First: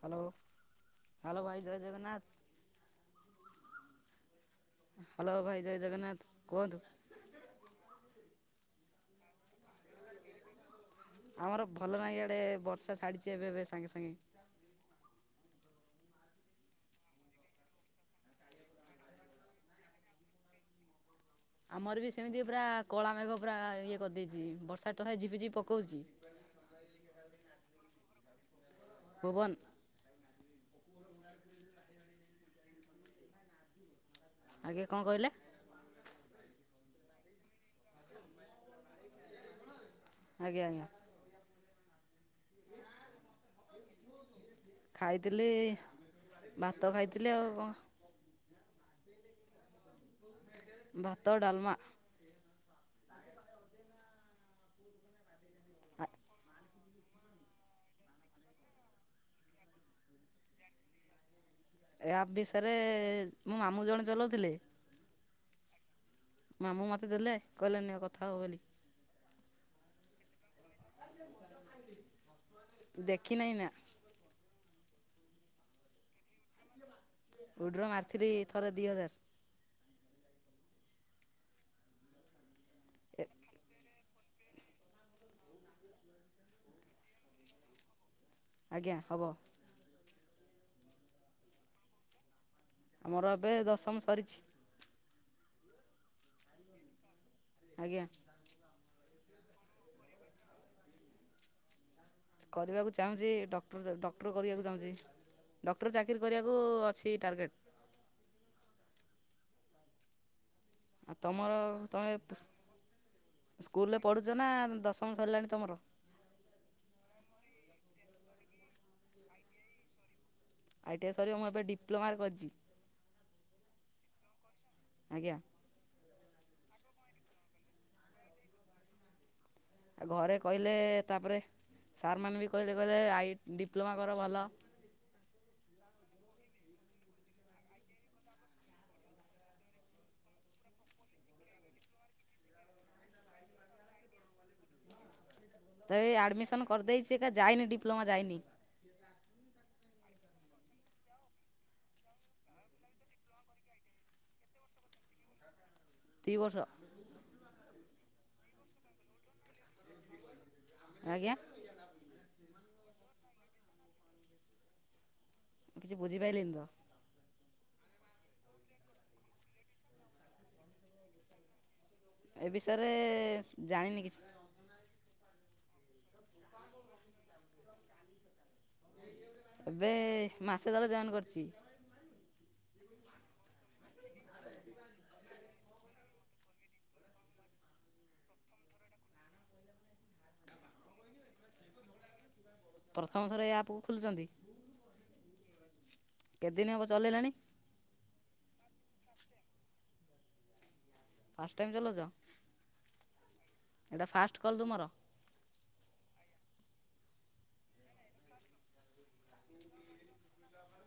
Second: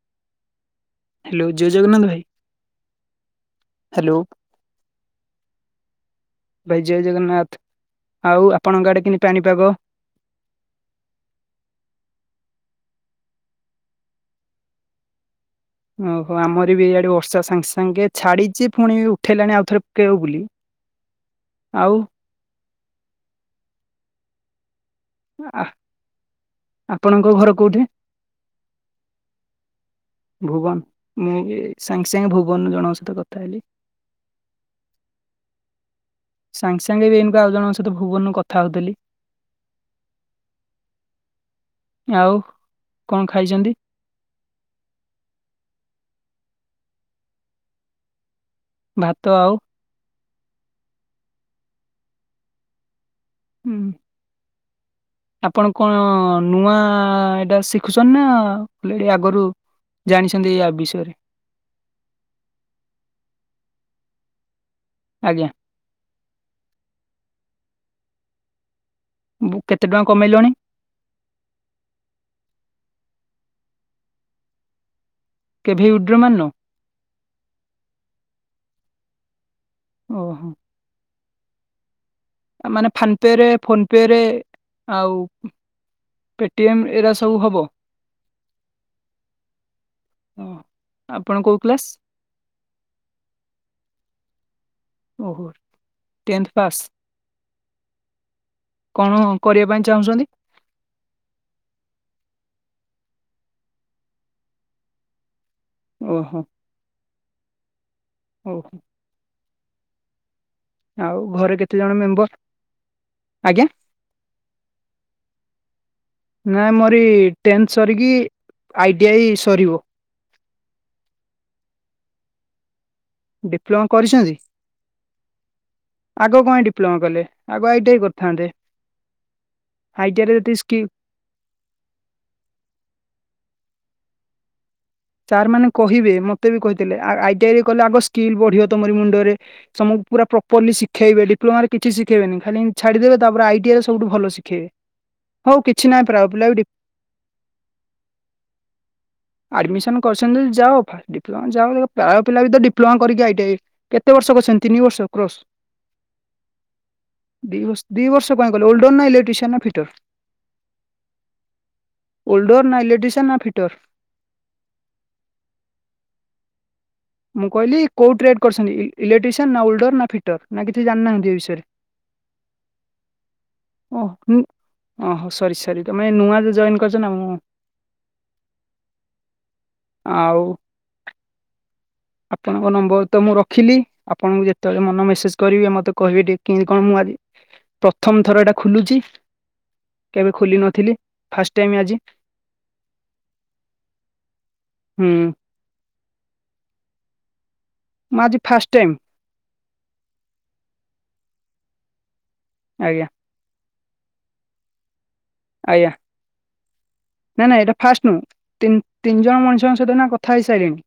Hello hello ଭାଇ ଜୟ Jagannath. Hello hello ଭାଇ ଜୟ ଜଗନ୍ନାଥ ଭାଇ କୁହନ୍ତୁ। ଜୟ ଜଗନ୍ନାଥ ଆଉ ଆପଣଙ୍କ ଆଡେ କେମିତି ପାଣିପାଗ। ଆମର ଭଲ ନାହିଁ ଇଆଡେ ବର୍ଷା ଛାଡିଛି ଏବେ ଏବେ ସାଙ୍ଗେ ସାଙ୍ଗେ। ଓହୋ ଆମର ବି ଏଇଆଡ଼େ ବର୍ଷା ସାଙ୍ଗେ ସାଙ୍ଗେ ଛାଡ଼ିଚି ପୁଣି ଉଠେଇଲାଣି ଆଉଥରେ ପକେଇବ ବୋଲି। ଆଉ ଆମର ବି ସେମିତି ପୁରା କଳା ମେଘ ପୁରା ଇଏ କରିଦେଇଛି ବର୍ଷା ତୋହା ଝିପିଝିପି ଆ ପକୋଉଛି। ଆପଣଙ୍କ ଘର କୋଉଠି? ଭୁବନ୍। ଭୁବନ ମୁଁ ଏଇ ସାଙ୍ଗେ ସାଙ୍ଗେ ଭୁବନରେ ଜଣଙ୍କ ସହିତ କଥା ହେଲି। ଆଜ୍ଞା କଣ କହିଲେ? ସାଙ୍ଗେ ସାଙ୍ଗେ ବି ଏଇନିକା ଆଉ ଜଣଙ୍କ ସହିତ ଭୁବନରୁ କଥା ହଉଥିଲି। ଆଜ୍ଞା ଆଜ୍ଞା ଆଉ କଣ ଖାଇଚନ୍ତି? ଖାଇଥିଲି ଭାତ ଖାଇଥିଲି ଆଉ କଣ? ଭାତ ଆଉ ଭାତ ଡାଲମା। [inaudible] ଆପଣ କଣ ନୂଆ ଏଇଟା ଶି ଶିଖୁଛନ୍ତି ନା ଏଇ ଆଗରୁ ଜାଣିଛନ୍ତି ୟା ବିଷୟରେ। ଏ ଆପ ବିଷୟରେ ମୋ ମାମୁଁ ଜଣେ ଚଲଉଥିଲେ। ଆଜ୍ଞା। ମାମୁଁ ମୋତେ ଦେଲେ କହିଲେ ନିଅ କଥା ହବ ବୋଲି। କେତେ ଟଙ୍କା କମେଇଲଣି। ଦେଖିନାହିଁ ନା। କେଭେ ଉଇ ଡ୍ର ମାରିନୁ। ଉଇଡ୍ର ମାରିଥିଲି ଥରେ ଦି ହଜାର। ଓହ। ମାନେ ଫାନ ପେ ରେ ଫୋନ ପ ପେରେ ଆଉ ପେଟିଏମ୍ ଏରା ସବୁ ହବ। ଆଜ୍ଞା ହବ। ହଁ ଆପଣ କୋଉ କ୍ଲାସ୍? ମୋର ଏବେ ଦଶମ ସରିଛି। Tenth pass. ଆଜ୍ଞା। କଣ କରିବା ପାଇଁ ଚାହୁଁଛନ୍ତି? କରିବାକୁ ଚାହୁଁଛି ଡକ୍ଟର ଡକ୍ଟର କରିବାକୁ ଚାହୁଁଛି ଡକ୍ଟର ଚାକିରୀ ଓହୋ କରିବାକୁ ଅଛି। ଏଇ ଟାର୍ଗେଟ। ଓ ହୋଊ। ଆଉ ତମର ଘରେ କେତେ ଜଣ ତମେ ମେମ୍ବର ଆଜ୍ଞା ସ୍କୁଲରେ ପଢୁଛ ନା ଦଶମ ସରିଲାଣି ତମର। ନାଇ ମୋରି ଟେନ୍ଥ ସରିକି ଆଇ ଟି ଆଇ ସରିବ। ଆଇଟିଆ ସରିବ ମୁଁ ଏବେ ଡିପ୍ଲୋମାରେ କରିଛି। ଡିପ୍ଲୋମା କରିଛନ୍ତି। ଆଜ୍ଞା ଆଗ କଣପାଇଁ ଡିପ୍ଲୋମା କଲେ ଆଗ ଆଇ ଟି ଆଇ କରିଥାନ୍ତେ। ଆଉ ଆଇ ଟି ଆଇ ଘରେ ରେ ଯେତିକି କହିଲେ ସ୍କି ତାପରେ ସାରମାନେ ବି କହିଲେ କହିଲେ ଆଇ ଡିପ୍ଲୋମା କର ଭଲ। ସାର୍ ମାନେ କହିବେ ମତେ ବି କହିଥିଲେ ଆଇ ଟି ଆଇରେ କଲେ ଆଗ ସ୍କିଲ୍ ବଢିବ ତମରି ମୁଣ୍ଡରେ। ସମସ୍ତକୁ ପୁରା ପ୍ରପଲି ଶିଖେଇବେ ଡିପ୍ଲୋମାରେ କିଛିିସିଖେଇବେନି ଖାଲି ଛାଡ଼ିଦେବେ ତାପରେ ଆଇ ଟିଆଇରେ ସବୁଠୁ ଭଲ ଶିଖେଇବେ। ହଉ କିଛି ତ ନାହିଁ ଏଇ ପ୍ରାୟ ପିଲା ବି ଆଡମିସନ କରିଦେଇଛି ଏକ ଯାଇନି ଡିପ୍ଲୋମା ଯାଇନି। ଆଡମିସନ। ତମେ କରିଛନ୍ତି ଯଦି ଯାଅ ଫାଷ୍ଟ ଡିପ୍ଲୋମା ଯା ପ୍ରାୟ ପିଲା ବି ତ ଡିପ୍ଲୋମା କରିକି ଆଇ ଟି ଆଇ କେତେ ବର୍ଷ କରିଛନ୍ତି ତିନି ବର୍ଷ କ୍ରୋଶ୍। ଦି ବର୍ଷ। ଦି ବର୍ଷ ଦି ବର୍ଷ କାଇଁ କଲ ଓଲଡ ନା ଇଲେକ୍ଟ୍ରିସିଆନ ନା ଫି ଡର ଆଜ୍ଞା ଓଲଡର ନା ଇଲେକ୍ଟ୍ରିସିଆନ ନା ଫିଟର। ମୁଁ କିଛି ବୁଝିପାରଲିିନି ତ। ମୁଁ କହିଲି କୋଉ ଟ୍ରେଡ୍ କରିଛନ୍ତି ଇଲେକ୍ଟ୍ରିସିଆନ୍ ନା ଓଲଡର ନା ଫିଟର ନା କିଛି ଜାଣିନାହାନ୍ତି ଏ ବିଷୟରେ। ଏ ବିଷୟରେ ଜାଣିନି କିଛି। ଓ ହଁ ସରି ସରି ତମେ ନୂଆ ରୁ ଜଏନ୍ କରିଛ ନା ମୁଁ ଏବେ ଆଉ ମାସେ ତଳେ ଯଏନ କରିଛି। ଆପଣଙ୍କ ନମ୍ବର ତ ମୁଁ ରଖିଲି ଆପଣଙ୍କୁ ଯେତେବେଳେ ମନ ମେସେଜ କରିବେ ମତେ କହିବେ ଟିକେ କେମତି କଣ, ମୁଁ ଆଜି, ପ୍ରଥମ ଥର ଏଇଟା ଖୋଲୁଚି। କେବେ ଖୋଲି ନଥିଲି, ଫାଷ୍ଟ ଟାଇମ ଆଜି। ପ୍ରଥମ ଥର ଏ ଆପକୁ ଖୁଲୁଚନ୍ତି? ହୁଁ। କେଦିନି ହବ ଚଲେଇଲେଣି? ମୁ ଆଜି ଫାଷ୍ଟ ଟାଇମ୍। ଫାଷ୍ଟ ଟାଇମ୍ ଚଲଉଚ? ଆଜ୍ଞା। ଏଟା ଫାଷ୍ଟ କଲ୍ ତୁମର? ଆଜ୍ଞା। ନାଇଁ ନାଇଁ, ଏଟା ଫାଷ୍ଟ ନୁ, ତିନ, ତିନି ଜଣ ମଣିଷଙ୍କ ସହିତ, ଏଇନା କଥା ହେଇସାରିଲିଣି।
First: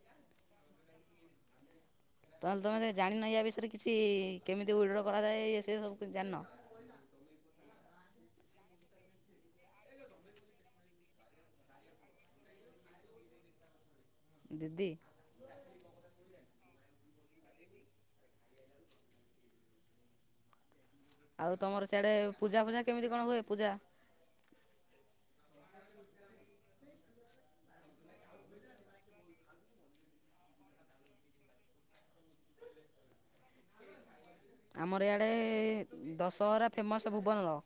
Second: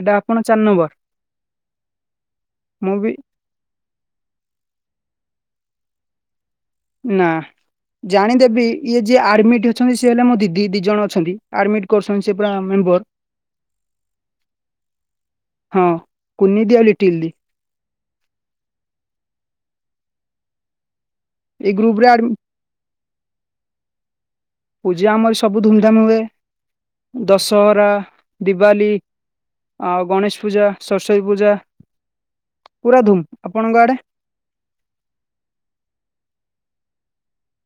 ଏଟା ଆପଣ ଚାରି ନମ୍ବର। ତା ହେଲେ ତମେ ମୁଁ ବି ଜାଣିନ ୟା ବିଷୟରେ କିଛି ଇ, କେମିତି ଉଇଡ୍ର କରାଯାଏ, ଇଏ ସିଏ ସବୁ କି ଜାଣିନ? ନା, ଜାଣିଦେବି, ଇଏ ଯିଏ ଆଡ୍ମିଟ ଅଛନ୍ତି, ସିଏ ହେଲେ ମୋ ଦିଦି, ଦି ଜଣ ଅଛନ୍ତି। ଆଡମିଟ୍ କରୁଛନ୍ତି ସେ ପୁରା ମେମ୍ବର। ଦିଦି। ହଁ, କୁିନି ଦି, ଆଉ ଲିଟିଲି ଦି। ଆଉ ଏଇ ତମର ଗ୍ରୁପ ରେ ସିଆଡେ ଆଡ ପୂଜା ଫୁଜା କେମିତି କଣ ହୁଏ, ପୂଜା? ପୂଜା ଆମର ସବୁ ଧୁମ୍ ଧାମ୍ ହୁଏ, ଦଶହରା, ଦିିବାଲି ଆଉ ଗଣେଶ ପୂଜା, ସରସ୍ଵତୀ ପୂଜା ପୁରା ଧୁମ୍, ଆପଣଙ୍କ ଆଡେ? ଆମର ଇଆଡ଼େ ଦଶହରା ଫେମସ୍, ଭୁବନର।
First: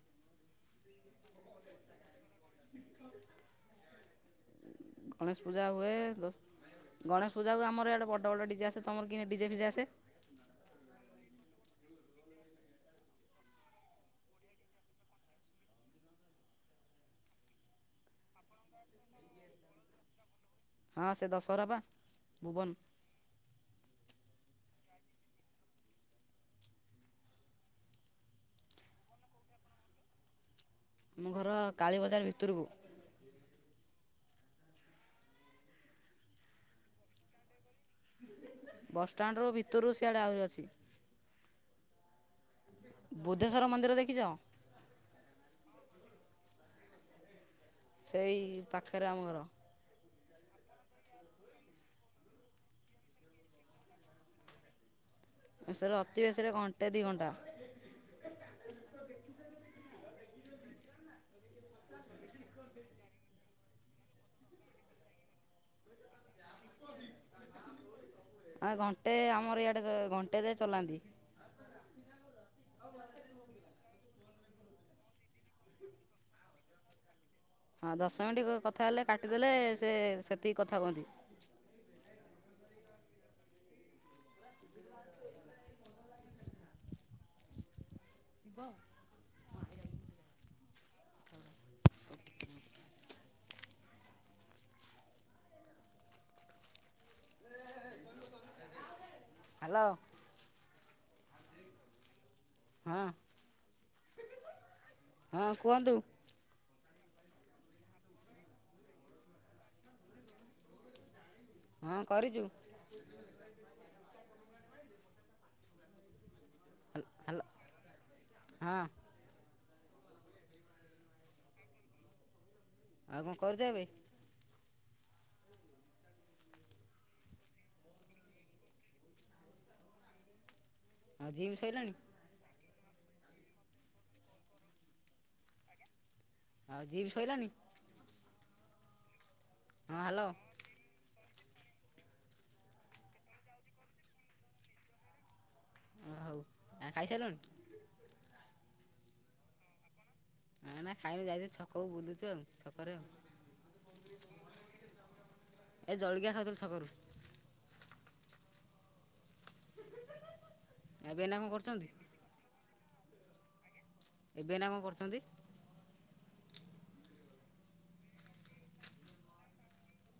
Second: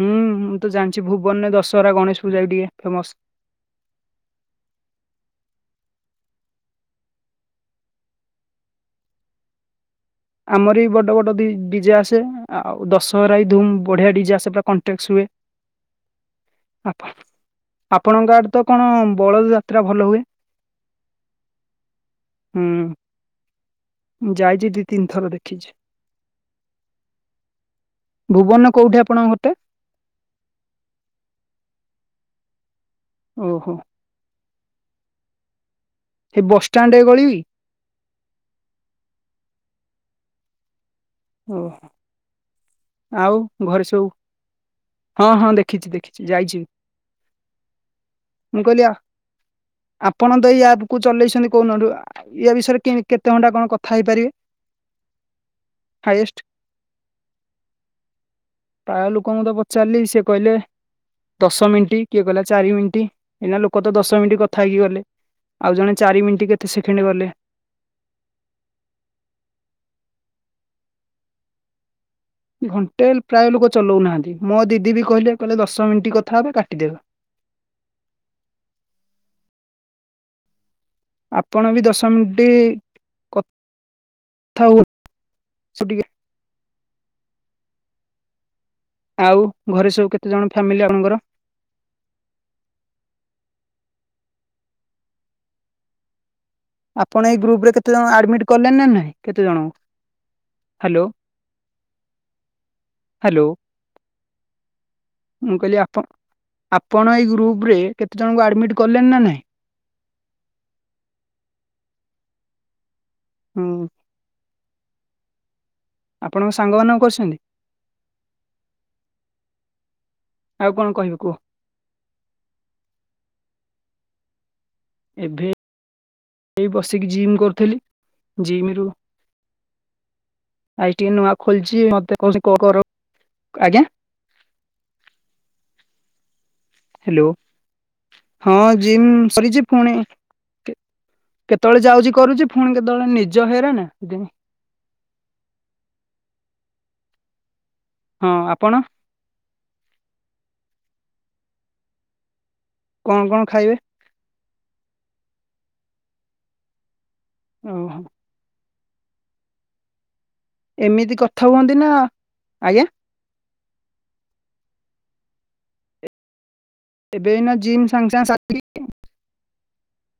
ହୁଁ, ମୁଁ ତ ଜାଣିଛି ଭୁବନରେ ଦଶହରା ଗଣେଶ ପୂଜା ବି ଟିକେ ଫେମସ୍। ଗଣେଶ ପୂଜା ହୁଏ, ଦ ଗଣେଶ ପୂଜାକୁ ଆମର ଇଆଡେ ବଡ଼ ବଡ଼ ଡିଜେ ଆସେ, ତମର କି ଡିଜେ ଫିଜେ ଆସେ? ଆମର ବି ବଡ଼ ବଡ଼ ଦି ଡିଜେ ଆସେ ଆଉ ଦଶହରା ବି ଧୁମ୍ ବଢ଼ିଆ ଡିଜେ ଆସେ ପୁରା କଣ୍ଟେକ୍ସ ହୁଏ। [inaudible] ଆପା, ଆପଣଙ୍କ ଆଡେ ତ କଣ, ବଳଦ ଯାତ୍ରା ଭଲ ହୁଏ? ହଁ ସେ ଦଶହରା ପା, ଭୁବନ। ଯାଇଚି, ଦି ତିନି ଥର ଦେଖିଚି। ଭୁବନରେ କୋଉଠି ଆପଣଙ୍କ ଘରଟା? ମୋ ଘର କାଳୀ ବଜାର ଭିତରକୁ। ଓହୋ। ହେ ବସଷ୍ଟାଣ୍ଡ ଗଳି? ବସ୍ ଷ୍ଟାଣ୍ଡରୁ ଭିତରୁ, ସିଆଡେ ଆହୁରି ଅଛି। ଓହୋ ଆଉ ବୁଧେଶ୍ଵର ଘରେ ମନ୍ଦିର ସବୁ ଦେଖିଛ? ହଁ ହଁ, ଦେଖିଛି ଦେଖିଛି, ଯାଇଚି ବି। ସେଇ ପାଖରେ ଆମ ଘର। ଆପଣ ତ ଏଇ ଆପ୍ କୁ ଚଲେଇଛନ୍ତି କୋଉନଠୁ, ୟା ବିଷୟରେ କେମ୍ କେତେ ଘଣ୍ଟା କଣ କଥା ହେଇପାରିବେ? ସାରେ, ଅତି ହାଇଏଷ୍ଟ? ବେଶୀରେ, ଘଣ୍ଟେ ଦି ଘଣ୍ଟା। ପ୍ରାୟ ଲୋକଙ୍କୁ ତ ପଚାରିଲି, ସିଏ କହିଲେ, ଦଶ ମିଣ୍ଟି, କିଏ କହିଲା ଚାରି ମିଣ୍ଟି। ଏଇନା ଲୋକ ତ ଦଶ ମିଣ୍ଟି କଥା ହେଇକି ଗଲେ ଆଉ ଜଣେ ଚାରି ମିଣ୍ଟି କେତେ ସେକେଣ୍ଡ ଗଲେ। ଆ ଘଣ୍ଟେ, ଆମର ଇଆଡେ ଘଣ୍ଟେ ଯାଏ ଚଲାନ୍ତି। ଘଣ୍ଟେ ପ୍ରାୟ ଲୋକ ଚଲଉନାହାନ୍ତି, ମୋ ଦିଦି ବି କହିଲେ, କହିଲେ ଦଶ ମିଣ୍ଟି କଥା ହେବେ କାଟିଦେବେ। ହଁ ଦଶ ମିଣ୍ଟି କଥା ହେଲେ କାଟିଦେଲେ, ସେ ସେତିକି କଥା ହୁଅନ୍ତି। ଆପଣ ବି ଦଶ ମିଣ୍ଟି କଥା ହୁଅନ୍ତି ଟିକେ। ଥିବ। ଆଉ ଘରେ ସବୁ କେତେ ଜଣ ଫ୍ୟାମିଲି ଆପଣଙ୍କର? ଆପଣ ଏଇ ଗ୍ରୁପରେ କେତେ ଜଣ ଆଡମିଟ୍ କଲେ ନା ନାଇଁ କେତେ ଜଣ? Hello hello. ହଁ ହାଲୋ ହଁ ମୁ କହିଲି କୁହନ୍ତୁ ଆପଣ ଆପଣ ଏଇ ଗ୍ରୁପ୍ ରେ କେତେଜଣଙ୍କୁ ଆଡ଼ମିଟ୍ କଲେଣି ନା ନାହିଁ? ହଁ କରିଚୁ। [inaudible] ହଁ। ଆପଣଙ୍କ ସାଙ୍ଗ ମାନଙ୍କୁ କରିଛନ୍ତି? ହ୍ୟାଲୋ ହଁ ଆଉ କଣ କହିବି କୁହ? ଆଉ କଣ କରୁଛ ଏବେ? ଏବେ ଏ ବସିକି ଜିମ୍ କରୁଥିଲି। ଜିମ ରୁ ଆଜି ଟିକେ ଆଉ ନୂଆ ଜିମ୍ ଖୋଲିଛି ସଇଲାଣି ମତେ କହୁଚି କର ଆଜ୍ଞା। ଆଉ ଯିମ ହ୍ୟାଲୋ ଶଇଲାଣି? ହଁ ଜିମ୍ ସରିଛି ହଁ ପୁଣି ହ୍ୟାଲୋ କେତେବେଳେ ଯାଉଛି କରୁଛି ଫୁଣି କେତେବେଳେ ନିଜ ହେଇରା ନା ସେଥିପାଇଁ। ଓ ହଉ ଆ ଖାଇସାରିଲଣି? ହଁ ଆପଣ? ନାଁ ନା ଖାଇବାକୁ ଯାଇଚି ଛକକୁ ବୁଲୁଚୁ ଆଉ ଛକରେ ଆଉ। କଣ କଣ ଖାଇବେ? ଏ ଜଳଖିଆ ଖାଉଥିଲୁ ଛକରୁ। ଓହୋ। ଏମିତି ଏବେ ଏଇନା କଣ କଥା ହୁଅନ୍ତି କରୁଛନ୍ତି ନା ଆଜ୍ଞା। ଏବେ ଏନା କଣ କରୁଛନ୍ତି? ଏବେ ଏନା ଜିମ୍ ସାଙ୍ଗେ ସାଙ୍ଗେ ସାରିଲି।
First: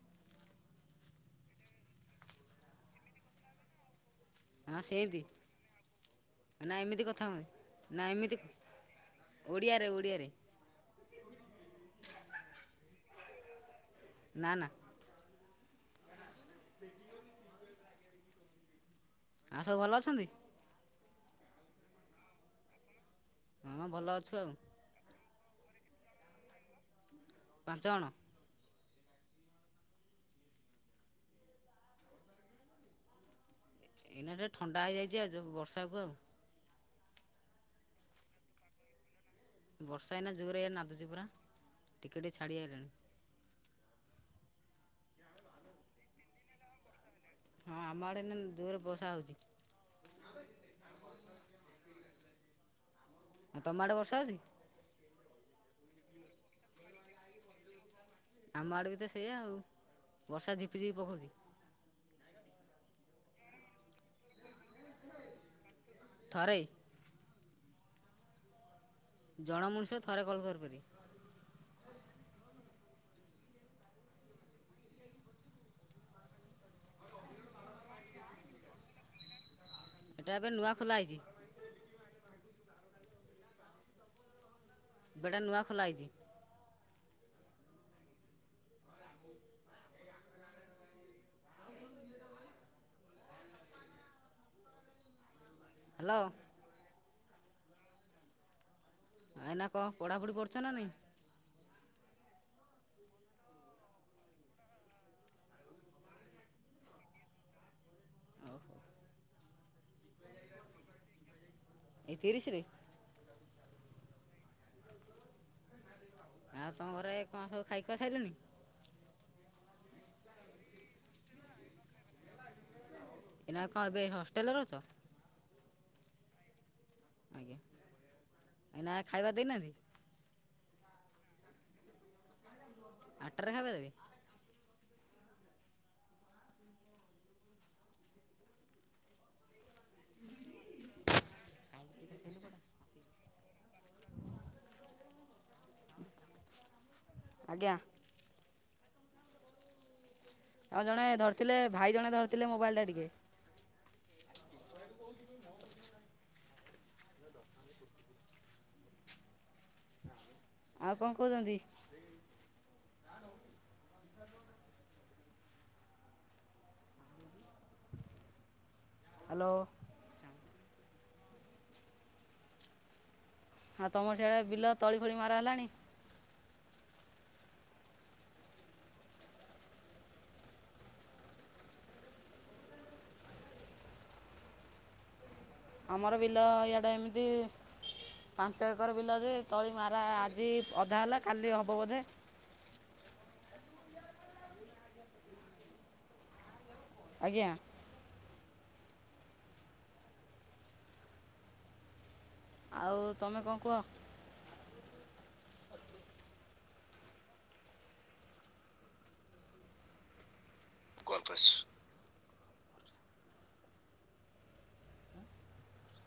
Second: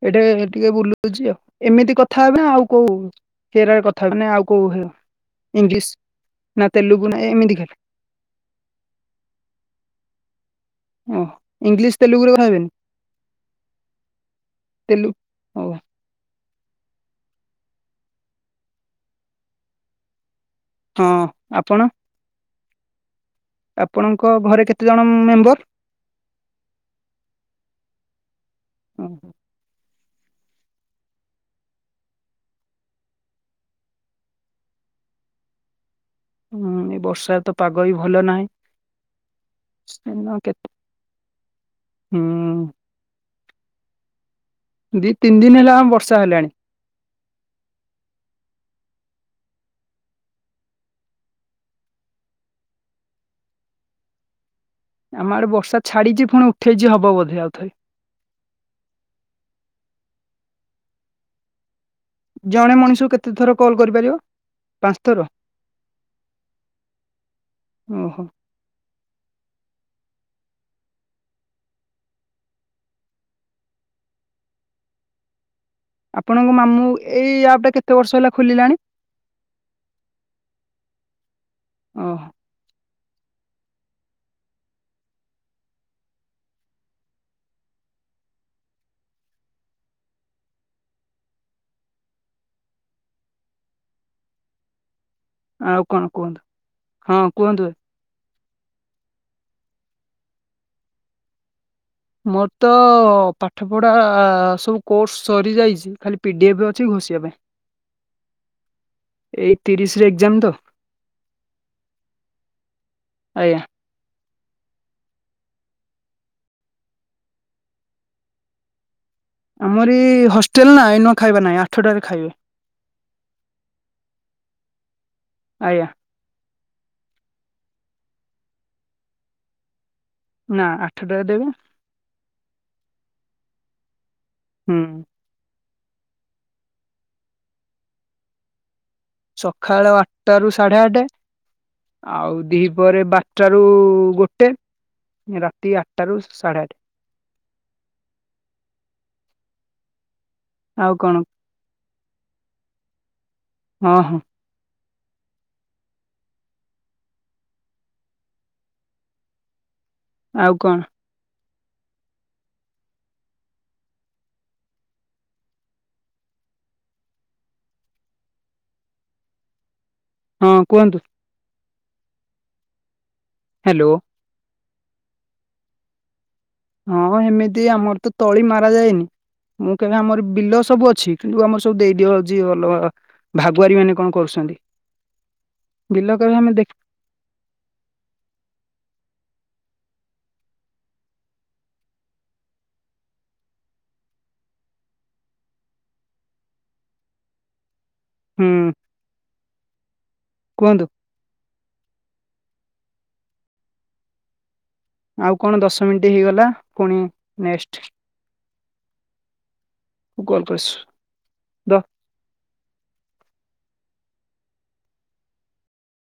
ଏଇଠେ ଟିକେ ବୁଲୁଛି ଆଉ। ଏମିତି କଥା ହେବି ନା ଆଉ କୋଉ? କେର କଥା ମାନେ ଆଉ କୋଉ ହଁ ସେମିତି ଇଂଲିଶ ନା ଏମିତି ତେଲୁଗୁ ନା କଥା ହୁଏ ଏମିତି ଖାଲି? ନା ଏମିତି ଓଡ଼ିଆରେ ଓଡ଼ିଆରେ। ଓଃ ଇଲିଶ ତେଲୁଗୁ ରେ କଥା ହେବିନି? ନା ନା। ତେଲୁ ହୋଉ। ଆଉ ସବୁ ଭଲ ଅଛନ୍ତି? ହଁ ଆପଣ? ହଁ ଭଲ ଆପଣଙ୍କ ଅଛୁ ଆଉ ଘରେ କେତେଜଣ ମେମ୍ବର? ପାଞ୍ଚ ଜଣ। ଓହୋ। ଏଇନା ଟେ ଥଣ୍ଡା ହେଇଯାଇଛି ଆଉ ଯୋଉ ବର୍ଷାକୁ ଆଉ। ହୁଁ ଏ ବର୍ଷା ତ ପାଗ ବି ଭଲ ନାହିଁ। ବର୍ଷା ଏଇନା ଜୋରରିଆ ନାଦୁଛି ପରା ଟିକେ ହୁଁ ଟିକେ ଛାଡ଼ି ଆଇଲାଣି। ଦି ତିନି ଦିନ ହେଲା ଆ ବର୍ଷା ହେଲାଣି। ହଁ ଆମ ଆଡେ ଏନା ଯୋରେ ବର୍ଷା ହଉଛି। ଆ ତମେ ଆଡେ ବର୍ଷା ହୋଉଛି? ଆମ ଆଡେ ବର୍ଷା ଛାଡିଛି ପୁଣି ଉଠେଇଛି ହବ ବୋଧେ ଆଉଥରେ। ଆମ ଆଡ଼େ ବି ତ ସେଇୟା ଆଉ ବର୍ଷା ଝିପିଝିପି ପକଉଛି। ଜଣେ ମଣିଷକୁ କେତେ ଥର କ। ଲ୍ କରିପାରିବ ପାଞ୍ଚ ଥର ଥରେ ଓହୋ। ଜଣ ମଣିଷ ଥରେ କଲ୍ କରି ପାରିବେ। ଆପଣଙ୍କ ମାମୁଁ ଏଇ ଆପ୍ ଟା କେତେ ବର୍ଷ ହେଲା ଖୋଲିଲାଣି? ଏଇଟା ଏବେ ନୂଆ ଖୋଲା ହେଇଛି ଓ ହୋ। ବେଡ଼ା ନୂଆ ଖଲାାଇଛି [unintelligible] ଆଉ କଣ ହ୍ୟାଲୋ କୁହନ୍ତୁ, ହଁ କୁହନ୍ତୁ। ଆାଇଁନା କଣ ପଢାପଢି କରୁଛ ନା ନାଇଁ? ମୋର ତ-ଅ-ଅ-ଅ ପାଠ ପଢା-ଆ-ଆ-ଆ ସବୁ କୋର୍ସ ସରି ଯାଇଛି। ଖାଲି ପି ଡି ଏଫ୍ ଅଛି ଘୋଷିବା ପାଇଁ। ହୁଁ ଏଇ ତିରିଶ ରେ ଏକ୍ଜାମ ତ। ଏଇ ତିରିଶିରେ? ଆଜ୍ଞା। ଆଉ ତମ ଘରେ କଣ ସବୁ ଖାଇ ଖୁଆ ସାରିଲଣି? ଆମରି-ଇ-ଇ-ଇ ହଷ୍ଟେଲ ନା ଏଇନ ଖାଇବା ନାହିଁ ଆଠଟାରେ ଖାଇବା। ଏଇନା କଣ ଏବେ ହଷ୍ଟେଲରେ ଅଛ? ଆଜ୍ଞା। ଏଇଁନା ଖାଇବା ଦେଇନାହାନ୍ତି? ନା ଆଠଟାରେ ବା। ଆଠଟା ରେ ଖାଇବା ଦେବେ? ହୁଁ। ସକାଳ ଆଠଟା ରୁ ସାଢେ ଆଠ। ଆଉ ଦିହି ପରେ ବାରଟାରୁ-ଉ-ଉ-ଉ ଗୋଟେ। ରାତି ଆଠଟାରୁ ସାଢ଼େ ଆଠ। ଆଜ୍ଞା। ଆଉ ଜଣେ ଧରିଥିଲେ ଭାଇ ଜଣେ ଧରିଥିଲେ ମୋବାଇଲ ଟା ଟିକେ ହଁ ହଁ। କାଇ କହୁଥିଲୁ ନହେଲେ ନାହିଁ। ଆଉ କଣ? କଣ କହୁଛନ୍ତି? ଏବଂ [inaudible] ହାଲୋ। [unintelligible] ହ୍ୟାଲୋ। ହଁ କୁହନ୍ତୁ। ଆ ହ୍ୟାଲୋ ତମର ସିଆଡେ ବିଲ ତଳି ଫଳି ମାର ହେଲାଣି? ହଁ ହେମିତି ଆମର ତ ତଳି ମାରା ଯାଏନି। ମୁଁ କହିବି ଆମର ବିଲ ସବୁ ଅଛି କିନ୍ତୁ ଆମର ସବୁ ଦେଇଦିଅଛି ଅଲଗା-ଆ ଭାଗୁଆାରୀ ମାନେ କଣ କରୁଛନ୍ତି। ବିଲ ଆମର କହିବେ ଆମେ ବିଲ-ଅ-ଅ-ଅ ଦେଖ ଇଆଡ଼େ ଏମିତି-ଇ-ଇ ପାଞ୍ଚ ଏକର ବିଲ ଯେ ତଳି ମାରା ଆଜି ଅଧା ହେଲା କାଲି ହବ ବୋଧେ। [inaudible] ଆଜ୍ଞା। ହୁଁ କୁହନ୍ତୁ। ଆଉ ତମେ କଁ କୁହ। ଆଉ କଣ ଦଶ ମିଣ୍ଟି ହେଇଗଲା ପୁଣି ନେସ୍ଟ। [unintelligible] [unintelligible]